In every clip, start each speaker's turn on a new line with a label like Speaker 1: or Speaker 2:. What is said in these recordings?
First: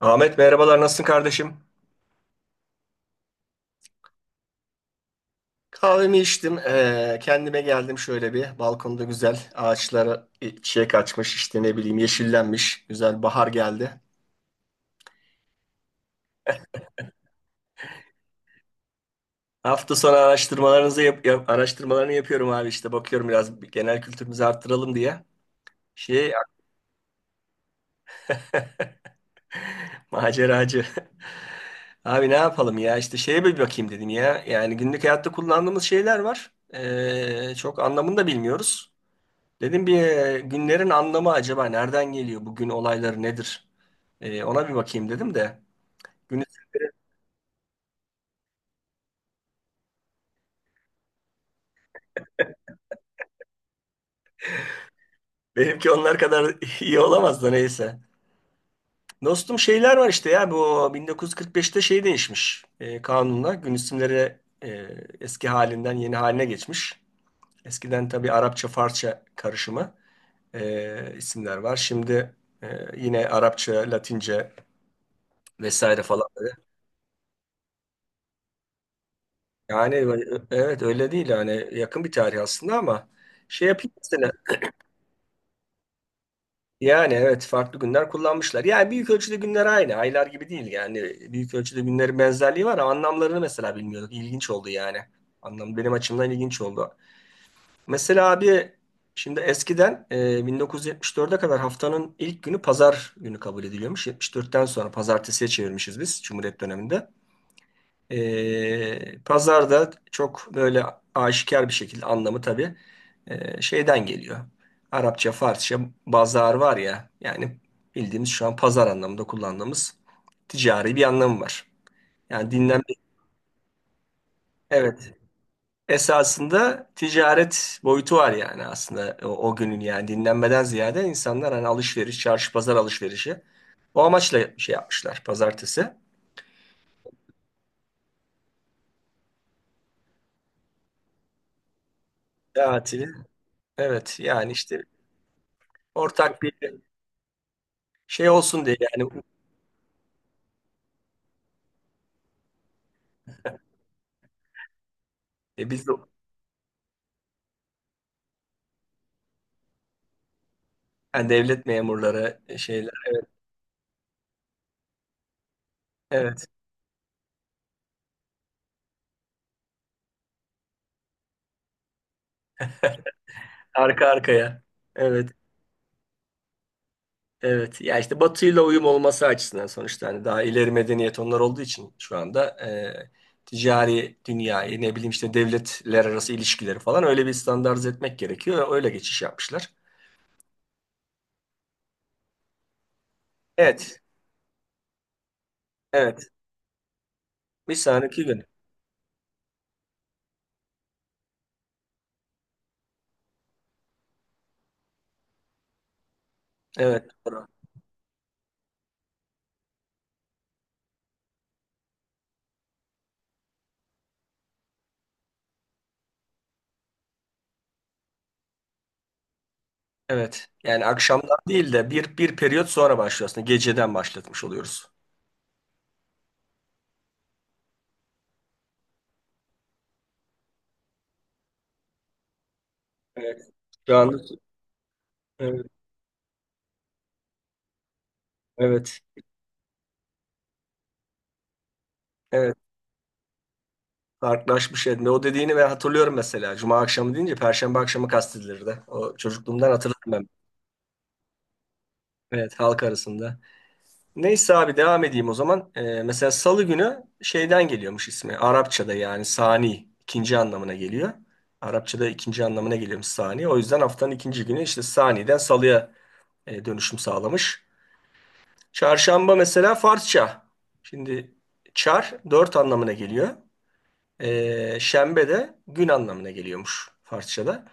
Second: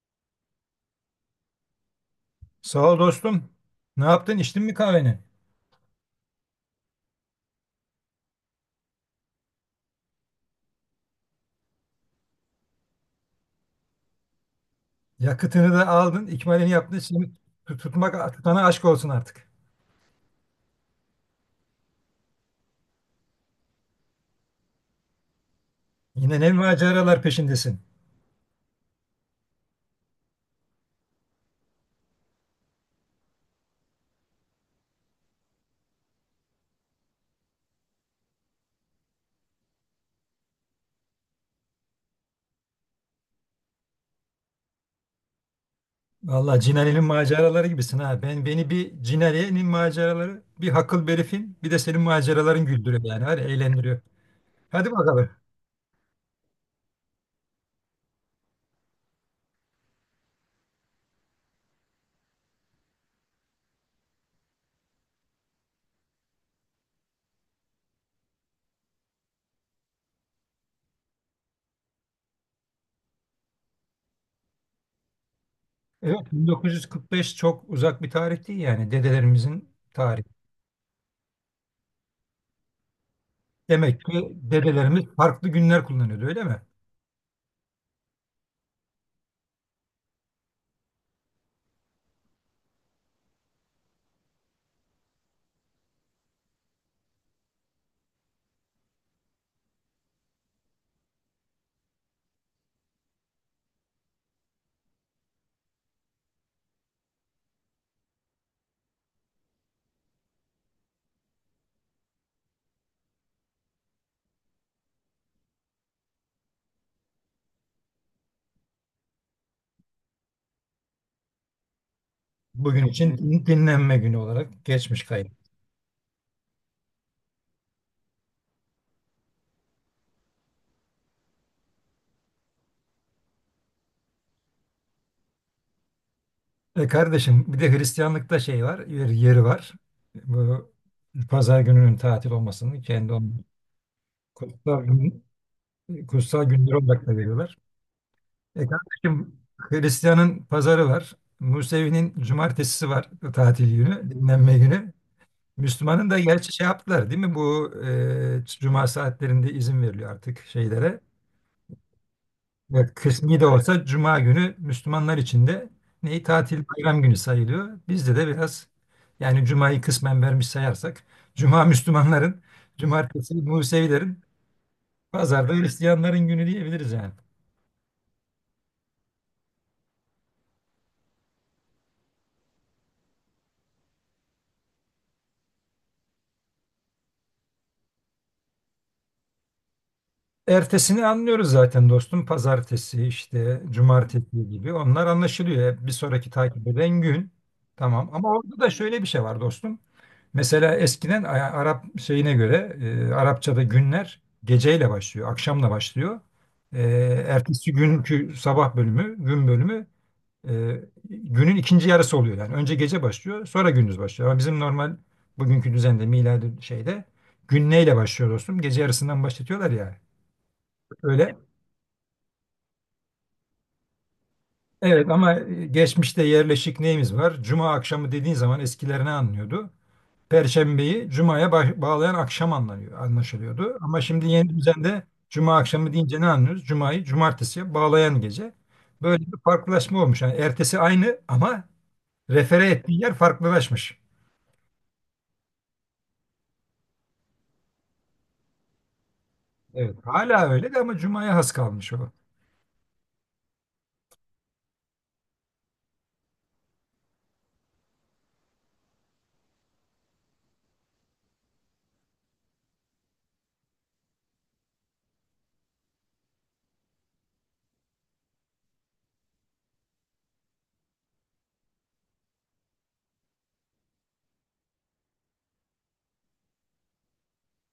Speaker 1: Ahmet, merhabalar, nasılsın kardeşim?
Speaker 2: Sağ ol dostum. Ne yaptın? İçtin mi kahveni?
Speaker 1: Kahvemi içtim. Kendime geldim şöyle bir. Balkonda güzel, ağaçlara çiçek açmış, işte ne bileyim, yeşillenmiş. Güzel, bahar geldi.
Speaker 2: Yakıtını da aldın, ikmalini yaptın. Şimdi tutmak tutana aşk olsun artık.
Speaker 1: Hafta sonu araştırmalarını yapıyorum abi, işte bakıyorum, biraz genel kültürümüzü arttıralım diye. Şey
Speaker 2: Yine ne maceralar peşindesin.
Speaker 1: maceracı. Abi ne yapalım ya, işte şeye bir bakayım dedim ya. Yani günlük hayatta kullandığımız şeyler var. Çok anlamını da bilmiyoruz. Dedim bir günlerin anlamı acaba nereden geliyor? Bugün olayları nedir? Ona bir bakayım dedim de. Gün-
Speaker 2: Vallahi Cinali'nin maceraları gibisin ha. Ben beni bir Cinali'nin maceraları, bir Hakıl Berif'in, bir de senin maceraların güldürüyor yani. Hadi eğlendiriyor. Hadi bakalım.
Speaker 1: Benimki onlar kadar iyi olamaz da neyse. Dostum şeyler var işte ya, bu 1945'te şey değişmiş kanunla. Gün isimleri eski halinden yeni haline geçmiş. Eskiden tabii Arapça, Farsça karışımı isimler var. Şimdi e, yine Arapça, Latince vesaire falan.
Speaker 2: Evet, 1945 çok uzak bir tarih değil, yani dedelerimizin
Speaker 1: Yani
Speaker 2: tarihi.
Speaker 1: evet, öyle değil yani, yakın bir tarih aslında ama şey yapayım
Speaker 2: Demek ki
Speaker 1: mesela.
Speaker 2: dedelerimiz farklı günler kullanıyordu, öyle mi?
Speaker 1: Yani evet, farklı günler kullanmışlar. Yani büyük ölçüde günler, aynı aylar gibi değil yani, büyük ölçüde günlerin benzerliği var ama anlamlarını mesela bilmiyorduk, ilginç oldu yani. Anlam benim açımdan ilginç oldu. Mesela abi, şimdi eskiden 1974'e kadar haftanın ilk günü pazar günü kabul ediliyormuş, 74'ten sonra pazartesiye çevirmişiz biz Cumhuriyet döneminde. Pazarda çok böyle aşikar bir şekilde anlamı tabii şeyden geliyor. Arapça, Farsça, bazar var ya yani, bildiğimiz şu an pazar anlamında kullandığımız, ticari bir anlamı var. Yani dinlenme,
Speaker 2: Bugün için dinlenme günü olarak geçmiş.
Speaker 1: evet, esasında ticaret boyutu var yani aslında o, o günün, yani dinlenmeden ziyade insanlar hani alışveriş, çarşı pazar alışverişi, o amaçla şey yapmışlar, pazartesi.
Speaker 2: E kardeşim, bir de Hristiyanlıkta şey var, yeri var. Bu pazar gününün tatil olmasını
Speaker 1: Tatili.
Speaker 2: kendi
Speaker 1: Evet yani işte,
Speaker 2: kutsal gün,
Speaker 1: ortak
Speaker 2: kutsal
Speaker 1: bir
Speaker 2: günleri olarak da veriyorlar.
Speaker 1: şey olsun
Speaker 2: E
Speaker 1: diye yani.
Speaker 2: kardeşim, Hristiyan'ın pazarı var. Musevi'nin cumartesisi var, tatil günü, dinlenme günü.
Speaker 1: Biz de
Speaker 2: Müslüman'ın da gerçi şey yaptılar değil mi? Bu cuma saatlerinde izin veriliyor artık şeylere.
Speaker 1: yani devlet memurları şeyler.
Speaker 2: Evet, kısmi de olsa Cuma günü Müslümanlar için de neyi
Speaker 1: Evet.
Speaker 2: tatil bayram günü sayılıyor. Bizde de biraz yani Cuma'yı kısmen vermiş sayarsak, Cuma Müslümanların, Cumartesi
Speaker 1: Arka
Speaker 2: Musevilerin,
Speaker 1: arkaya. Evet.
Speaker 2: Pazarda Hristiyanların günü diyebiliriz yani.
Speaker 1: Evet. Ya işte Batı'yla uyum olması açısından, sonuçta hani daha ileri medeniyet onlar olduğu için şu anda ticari dünyayı ne bileyim, işte devletler arası ilişkileri falan, öyle bir standartize etmek gerekiyor. Öyle geçiş yapmışlar.
Speaker 2: Ertesini anlıyoruz zaten dostum. Pazartesi işte
Speaker 1: Evet.
Speaker 2: Cumartesi gibi onlar anlaşılıyor. Bir
Speaker 1: Evet.
Speaker 2: sonraki takip eden gün,
Speaker 1: Bir
Speaker 2: tamam,
Speaker 1: sonraki
Speaker 2: ama
Speaker 1: gün.
Speaker 2: orada da şöyle bir şey var dostum. Mesela eskiden Arap şeyine göre Arapçada günler geceyle başlıyor, akşamla başlıyor. E,
Speaker 1: Evet. Doğru.
Speaker 2: Ertesi günkü sabah bölümü, gün bölümü, e, günün ikinci yarısı oluyor. Yani önce gece başlıyor, sonra gündüz başlıyor. Ama bizim normal bugünkü düzende, miladi şeyde, gün neyle başlıyor dostum? Gece yarısından başlatıyorlar ya.
Speaker 1: Evet. Yani akşamdan
Speaker 2: Öyle.
Speaker 1: değil de bir periyot sonra başlıyorsun. Geceden başlatmış oluyoruz.
Speaker 2: Evet ama geçmişte yerleşik neyimiz var? Cuma akşamı dediğin zaman eskiler ne anlıyordu? Perşembeyi Cuma'ya bağlayan akşam anlanıyor,
Speaker 1: Evet.
Speaker 2: anlaşılıyordu.
Speaker 1: Şu
Speaker 2: Ama
Speaker 1: anda,
Speaker 2: şimdi yeni düzende Cuma
Speaker 1: evet.
Speaker 2: akşamı deyince ne anlıyoruz? Cuma'yı Cumartesi'ye bağlayan gece.
Speaker 1: Evet.
Speaker 2: Böyle bir farklılaşma olmuş. Yani ertesi aynı ama
Speaker 1: Evet,
Speaker 2: refere ettiği yer farklılaşmış.
Speaker 1: farklılaşmış yerinde. O dediğini ben hatırlıyorum mesela. Cuma akşamı deyince Perşembe akşamı kastedilirdi. O çocukluğumdan
Speaker 2: Evet.
Speaker 1: hatırlarım ben.
Speaker 2: Hala öyle de, ama Cuma'ya has kalmış o.
Speaker 1: Evet, halk arasında. Neyse abi, devam edeyim o zaman. Mesela Salı günü şeyden geliyormuş ismi. Arapçada yani sani, ikinci anlamına geliyor. Arapçada ikinci anlamına geliyormuş sani. O yüzden haftanın ikinci günü işte saniden salıya dönüşüm sağlamış. Çarşamba mesela Farsça. Şimdi çar, dört anlamına geliyor. Şembe de gün anlamına geliyormuş Farsça'da.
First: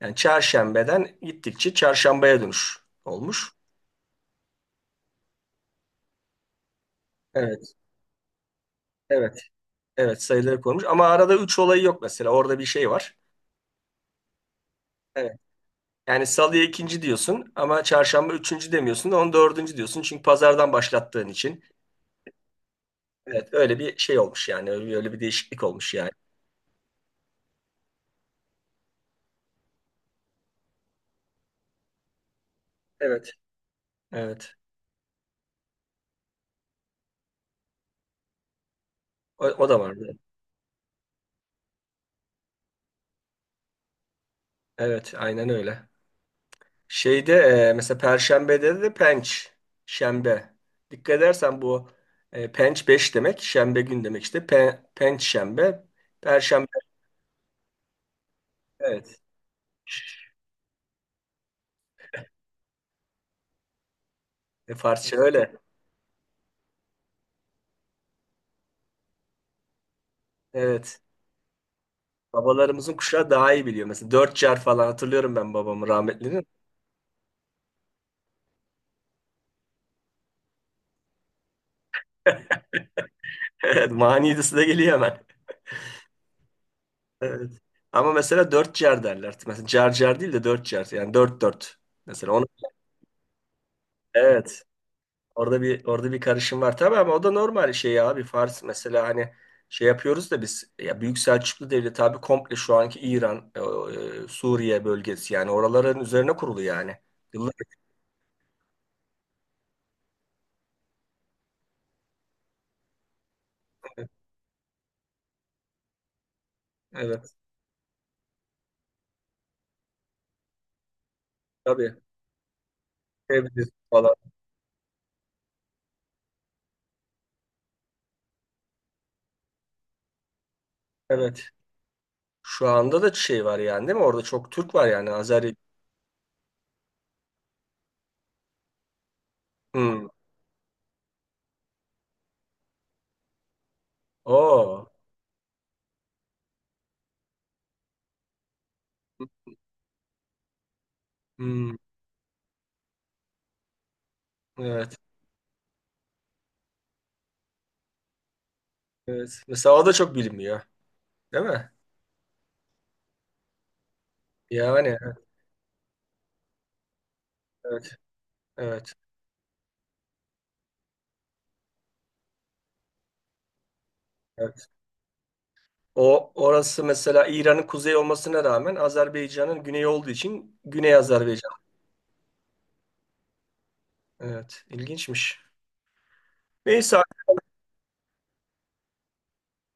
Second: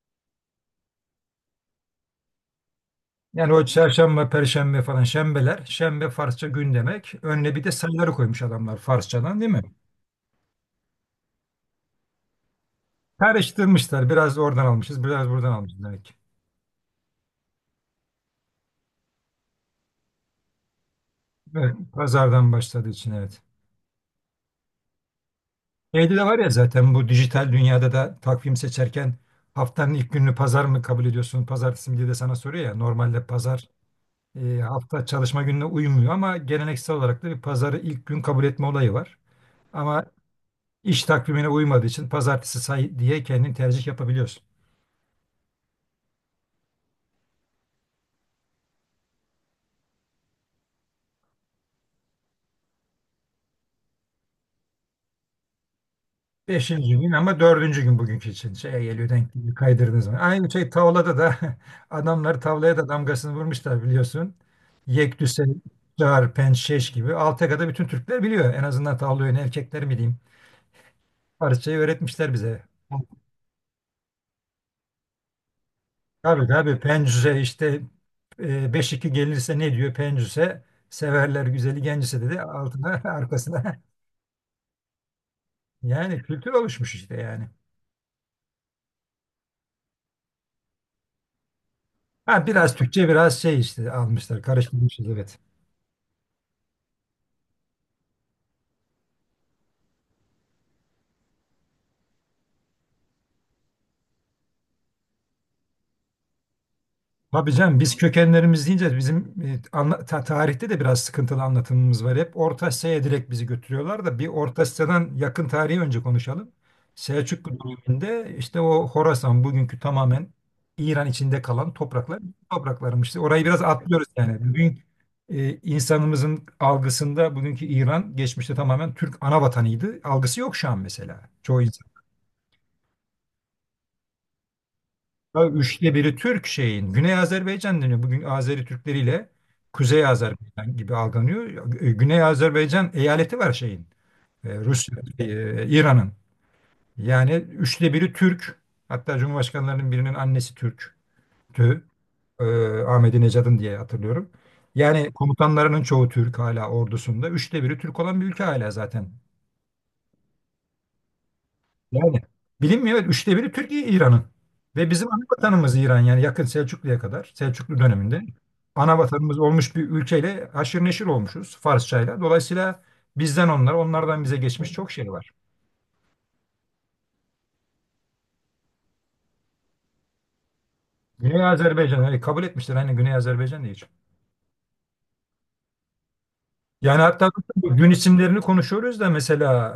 Speaker 1: Yani çarşembeden gittikçe çarşambaya dönüş olmuş.
Speaker 2: Yani o çarşamba, perşembe falan şembeler. Şembe Farsça gün demek. Önüne bir de
Speaker 1: Evet,
Speaker 2: sayıları koymuş adamlar
Speaker 1: evet,
Speaker 2: Farsçadan, değil mi?
Speaker 1: evet, sayıları konmuş. Ama arada üç olayı yok mesela. Orada bir şey var.
Speaker 2: Karıştırmışlar. Biraz oradan almışız, biraz
Speaker 1: Evet.
Speaker 2: buradan almışız demek.
Speaker 1: Yani salıya ikinci diyorsun ama çarşamba üçüncü demiyorsun da onu dördüncü diyorsun. Çünkü pazardan başlattığın için.
Speaker 2: Evet, pazardan başladığı için, evet.
Speaker 1: Evet, öyle bir şey olmuş yani. Öyle, öyle bir değişiklik olmuş yani.
Speaker 2: Şeyde de var ya zaten, bu dijital dünyada da takvim seçerken haftanın ilk gününü pazar mı kabul ediyorsun, pazartesi mi diye de sana soruyor ya. Normalde
Speaker 1: Evet.
Speaker 2: pazar
Speaker 1: Evet.
Speaker 2: hafta çalışma gününe uymuyor ama geleneksel olarak da bir pazarı ilk gün kabul etme olayı var.
Speaker 1: O, o da
Speaker 2: Ama
Speaker 1: vardı.
Speaker 2: iş takvimine uymadığı için pazartesi say diye kendin tercih yapabiliyorsun.
Speaker 1: Evet, aynen öyle. Şeyde mesela Perşembe'de de penç, şembe. Dikkat edersen bu penç 5 demek, şembe gün demek işte. Pe, penç şembe, Perşembe,
Speaker 2: Beşinci gün ama dördüncü gün bugünkü için şeye geliyor,
Speaker 1: evet.
Speaker 2: denk geliyor, kaydırdığınız zaman. Aynı şey tavlada da adamlar tavlaya da damgasını vurmuşlar, biliyorsun.
Speaker 1: Farsça
Speaker 2: Yekdüse,
Speaker 1: öyle.
Speaker 2: Çağır, Pençeş gibi Alteka'da bütün Türkler biliyor. En azından tavla oyunu erkekler mi diyeyim.
Speaker 1: Evet.
Speaker 2: Parçayı öğretmişler bize.
Speaker 1: Babalarımızın kuşağı daha iyi biliyor. Mesela dört car falan hatırlıyorum ben babamı rahmetlinin.
Speaker 2: Tabii tabii, Pencüse işte, 5-2 gelirse ne diyor Pencüse? Severler güzeli gencise dedi altına arkasına.
Speaker 1: Evet, manidası da geliyor hemen.
Speaker 2: Yani kültür oluşmuş işte yani.
Speaker 1: Evet. Ama mesela dört car derler. Mesela car car değil de dört car. Yani dört dört. Mesela onu.
Speaker 2: Ha, biraz Türkçe biraz şey işte almışlar,
Speaker 1: Evet.
Speaker 2: karıştırmışız, evet.
Speaker 1: Orada bir karışım var tabii ama o da normal şey abi, Fars mesela hani şey yapıyoruz da biz ya, Büyük Selçuklu Devleti abi, komple şu anki İran, Suriye bölgesi, yani oraların üzerine kurulu yani. Yıllar,
Speaker 2: Tabii canım, biz kökenlerimiz deyince bizim tarihte de biraz sıkıntılı anlatımımız var. Hep Orta Asya'ya direkt bizi götürüyorlar da bir Orta Asya'dan yakın tarihi önce konuşalım.
Speaker 1: evet,
Speaker 2: Selçuklu döneminde işte o Horasan bugünkü tamamen İran içinde kalan
Speaker 1: tabii
Speaker 2: topraklar topraklarmış. Orayı biraz
Speaker 1: Tebriz
Speaker 2: atlıyoruz
Speaker 1: falan,
Speaker 2: yani. Bugün insanımızın algısında bugünkü İran geçmişte tamamen Türk ana vatanıydı. Algısı yok şu an mesela.
Speaker 1: evet.
Speaker 2: Çoğu.
Speaker 1: Şu anda da şey var yani, değil mi? Orada çok Türk var yani,
Speaker 2: Ya
Speaker 1: Azeri.
Speaker 2: üçte biri Türk şeyin. Güney Azerbaycan deniyor. Bugün Azeri Türkleriyle Kuzey
Speaker 1: Hmm.
Speaker 2: Azerbaycan gibi algılanıyor. Güney Azerbaycan eyaleti var şeyin. E,
Speaker 1: Oo.
Speaker 2: Rusya, İran'ın. Yani üçte biri Türk. Hatta Cumhurbaşkanlarının birinin annesi Türk'tü.
Speaker 1: Hmm.
Speaker 2: E, Ahmedi Necadın diye hatırlıyorum.
Speaker 1: Evet.
Speaker 2: Yani komutanlarının çoğu Türk hala ordusunda. Üçte biri Türk olan bir ülke hala zaten.
Speaker 1: Evet. Mesela o da çok bilinmiyor, değil mi?
Speaker 2: Yani bilinmiyor. Evet, üçte biri Türkiye, İran'ın.
Speaker 1: Yani
Speaker 2: Ve bizim
Speaker 1: evet.
Speaker 2: ana vatanımız İran yani, yakın Selçuklu'ya kadar, Selçuklu döneminde
Speaker 1: Evet.
Speaker 2: ana vatanımız olmuş bir ülkeyle haşır neşir olmuşuz Farsçayla. Dolayısıyla bizden onlar, onlardan bize
Speaker 1: Evet.
Speaker 2: geçmiş çok şey var.
Speaker 1: O, orası mesela İran'ın kuzey olmasına rağmen Azerbaycan'ın güneyi olduğu için Güney
Speaker 2: Güney
Speaker 1: Azerbaycan.
Speaker 2: Azerbaycan hani kabul etmişler. Hani Güney Azerbaycan diye.
Speaker 1: Evet, ilginçmiş. Neyse,
Speaker 2: Yani hatta gün isimlerini konuşuyoruz da mesela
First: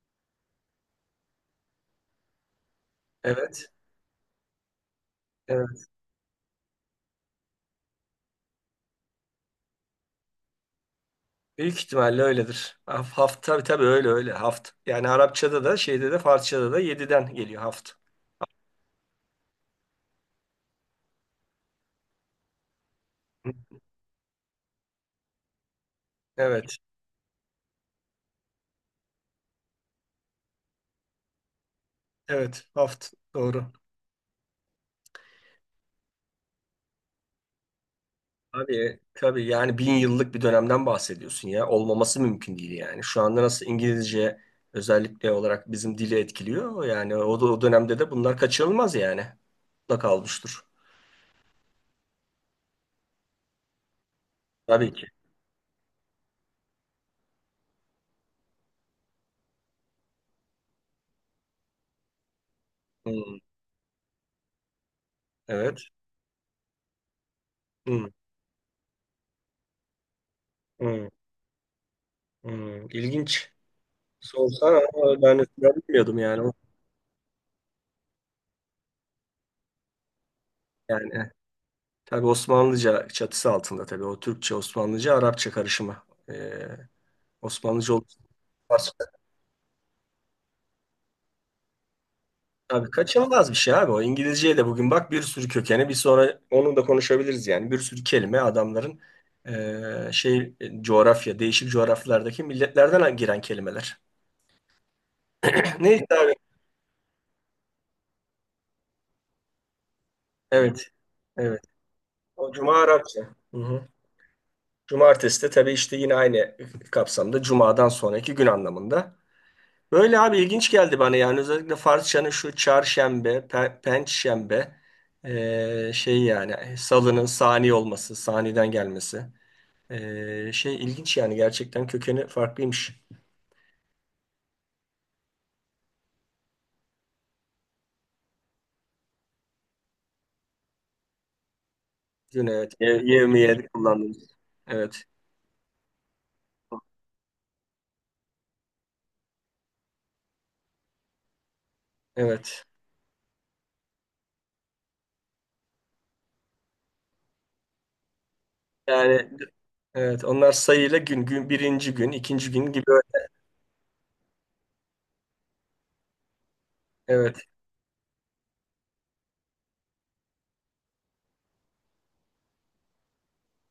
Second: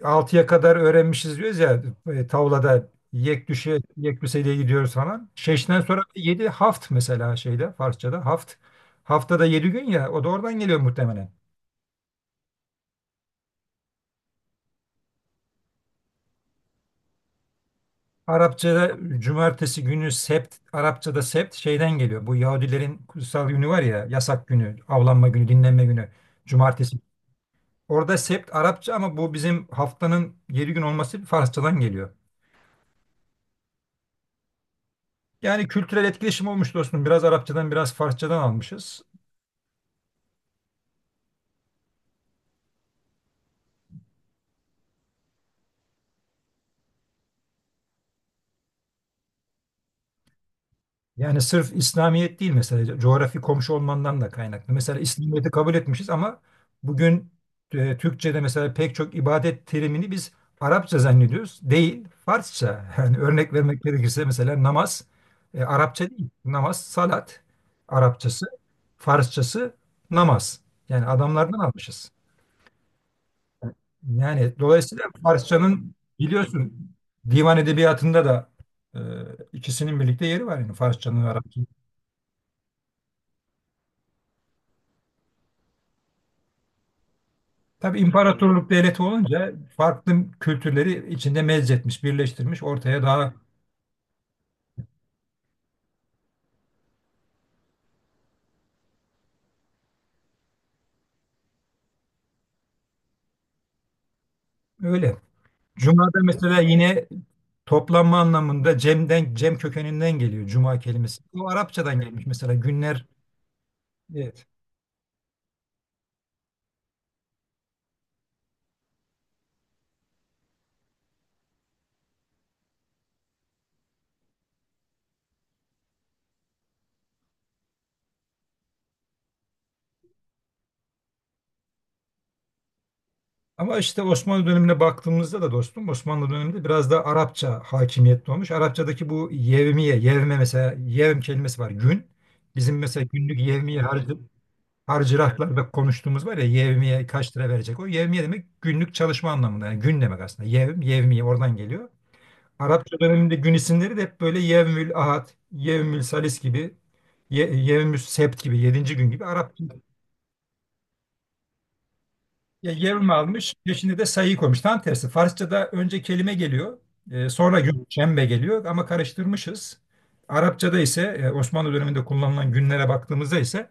Speaker 2: 6'ya kadar öğrenmişiz diyoruz ya, tavlada yek
Speaker 1: evet.
Speaker 2: düşe yek düseliğe gidiyoruz falan. Şeşten
Speaker 1: Evet.
Speaker 2: sonra 7 haft mesela, şeyde Farsçada haft. Haftada 7 gün ya, o da oradan geliyor muhtemelen.
Speaker 1: Büyük ihtimalle öyledir. Haft, tabii tabii, öyle öyle haft. Yani Arapçada da, şeyde de, Farsçada da yediden geliyor haft.
Speaker 2: Arapçada cumartesi günü sept, Arapçada sept şeyden geliyor. Bu Yahudilerin kutsal günü var ya, yasak günü, avlanma günü, dinlenme günü
Speaker 1: Evet.
Speaker 2: cumartesi. Orada sept Arapça ama bu bizim haftanın 7 gün olması Farsçadan geliyor.
Speaker 1: Evet, haft, doğru.
Speaker 2: Yani kültürel etkileşim olmuş dostum. Biraz Arapçadan, biraz Farsçadan
Speaker 1: Tabii,
Speaker 2: almışız.
Speaker 1: tabii yani bin yıllık bir dönemden bahsediyorsun ya. Olmaması mümkün değil yani. Şu anda nasıl İngilizce özellikle olarak bizim dili etkiliyor. Yani o, o dönemde de bunlar kaçınılmaz yani. Mutlaka olmuştur.
Speaker 2: Yani sırf İslamiyet değil mesela, coğrafi komşu olmandan da kaynaklı.
Speaker 1: Tabii
Speaker 2: Mesela
Speaker 1: ki.
Speaker 2: İslamiyet'i kabul etmişiz ama bugün Türkçe'de mesela pek çok ibadet terimini biz Arapça zannediyoruz. Değil, Farsça. Yani
Speaker 1: Hmm,
Speaker 2: örnek vermek gerekirse mesela namaz
Speaker 1: evet.
Speaker 2: Arapça değil. Namaz, salat
Speaker 1: Hmm,
Speaker 2: Arapçası, Farsçası namaz. Yani
Speaker 1: hmm,
Speaker 2: adamlardan almışız.
Speaker 1: hmm. İlginç.
Speaker 2: Yani
Speaker 1: Sorsana
Speaker 2: dolayısıyla
Speaker 1: ama ben
Speaker 2: Farsçanın
Speaker 1: bilmiyordum yani. O-
Speaker 2: biliyorsun, divan edebiyatında da e, ikisinin birlikte yeri var, yani Farsçanın ve
Speaker 1: Yani
Speaker 2: Arapçanın.
Speaker 1: tabii Osmanlıca çatısı altında tabii. O Türkçe, Osmanlıca, Arapça karışımı. Ee, Osmanlıca
Speaker 2: Tabii imparatorluk
Speaker 1: olması.
Speaker 2: devleti olunca farklı kültürleri içinde mezzetmiş, birleştirmiş
Speaker 1: Tabii
Speaker 2: ortaya daha.
Speaker 1: kaçınılmaz bir şey abi o. İngilizceye de bugün bak bir sürü kökeni, bir sonra onu da konuşabiliriz yani. Bir sürü kelime adamların coğrafya, değişik coğrafyalardaki milletlerden giren kelimeler.
Speaker 2: Öyle.
Speaker 1: Neyse
Speaker 2: Cuma'da
Speaker 1: abi.
Speaker 2: mesela yine toplanma anlamında cemden, cem kökeninden geliyor cuma
Speaker 1: Evet.
Speaker 2: kelimesi. O
Speaker 1: Evet.
Speaker 2: Arapçadan gelmiş
Speaker 1: O
Speaker 2: mesela
Speaker 1: Cuma
Speaker 2: günler.
Speaker 1: Arapça. Hı hı.
Speaker 2: e,
Speaker 1: Cumartesi de tabii işte, yine aynı kapsamda, Cuma'dan sonraki gün anlamında. Böyle abi, ilginç geldi bana yani özellikle Farsçanın şu çarşembe, pençşembe, yani salının sani olması, saniden gelmesi. İlginç yani, gerçekten kökeni farklıymış.
Speaker 2: Ama işte Osmanlı dönemine baktığımızda da dostum, Osmanlı döneminde biraz da Arapça hakimiyetli olmuş. Arapçadaki bu yevmiye, yevme, mesela yevm kelimesi var, gün.
Speaker 1: Yine evet.
Speaker 2: Bizim mesela günlük
Speaker 1: Yevmiye
Speaker 2: yevmiye harcı, evet,
Speaker 1: kullandığımız. Evet.
Speaker 2: harcırahlarda konuştuğumuz var ya, yevmiye kaç lira verecek. O yevmiye demek günlük çalışma anlamında, yani gün demek aslında. Yevm, yevmiye oradan geliyor.
Speaker 1: Evet.
Speaker 2: Arapça döneminde gün isimleri de hep böyle yevmül ahad, yevmül salis gibi, yevmül sebt gibi, yedinci gün gibi,
Speaker 1: Yani
Speaker 2: Arap.
Speaker 1: evet, onlar sayıyla gün gün, birinci gün, ikinci gün
Speaker 2: Ya
Speaker 1: gibi.
Speaker 2: Yevm almış, peşine de sayıyı koymuş. Tam tersi. Farsça'da önce kelime geliyor,
Speaker 1: Evet.
Speaker 2: sonra gün, şembe geliyor, ama karıştırmışız. Arapça'da ise Osmanlı döneminde kullanılan günlere baktığımızda ise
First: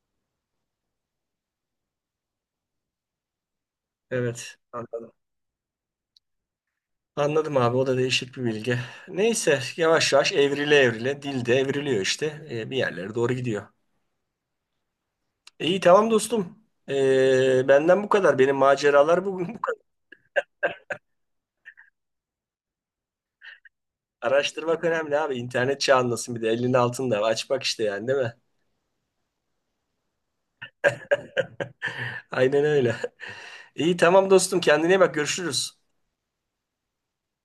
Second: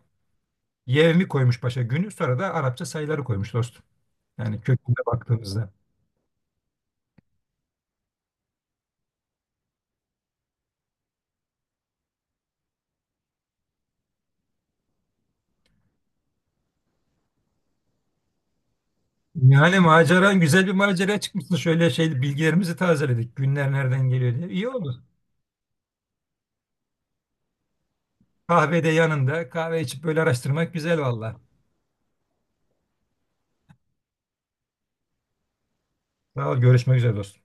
Speaker 2: yevmi koymuş başa, günü, sonra da Arapça sayıları koymuş dostum.
Speaker 1: Evet.
Speaker 2: Yani köküne
Speaker 1: Anladım.
Speaker 2: baktığımızda.
Speaker 1: Anladım abi, o da değişik bir bilgi. Neyse, yavaş yavaş, evrile evrile dil de evriliyor işte. Bir yerlere doğru gidiyor. İyi, tamam dostum. Benden bu kadar. Benim maceralar bugün bu
Speaker 2: Yani
Speaker 1: kadar.
Speaker 2: maceran güzel bir maceraya çıkmışsın. Şöyle şey bilgilerimizi tazeledik. Günler nereden geliyor diye. İyi
Speaker 1: Araştırmak
Speaker 2: oldu.
Speaker 1: önemli abi. İnternet çağındasın bir de, elinin altında. Aç bak işte yani, değil mi?
Speaker 2: Kahvede yanında kahve içip böyle araştırmak güzel valla.
Speaker 1: Aynen öyle. İyi, tamam dostum, kendine iyi bak, görüşürüz.
Speaker 2: Sağ ol, görüşmek üzere dostum.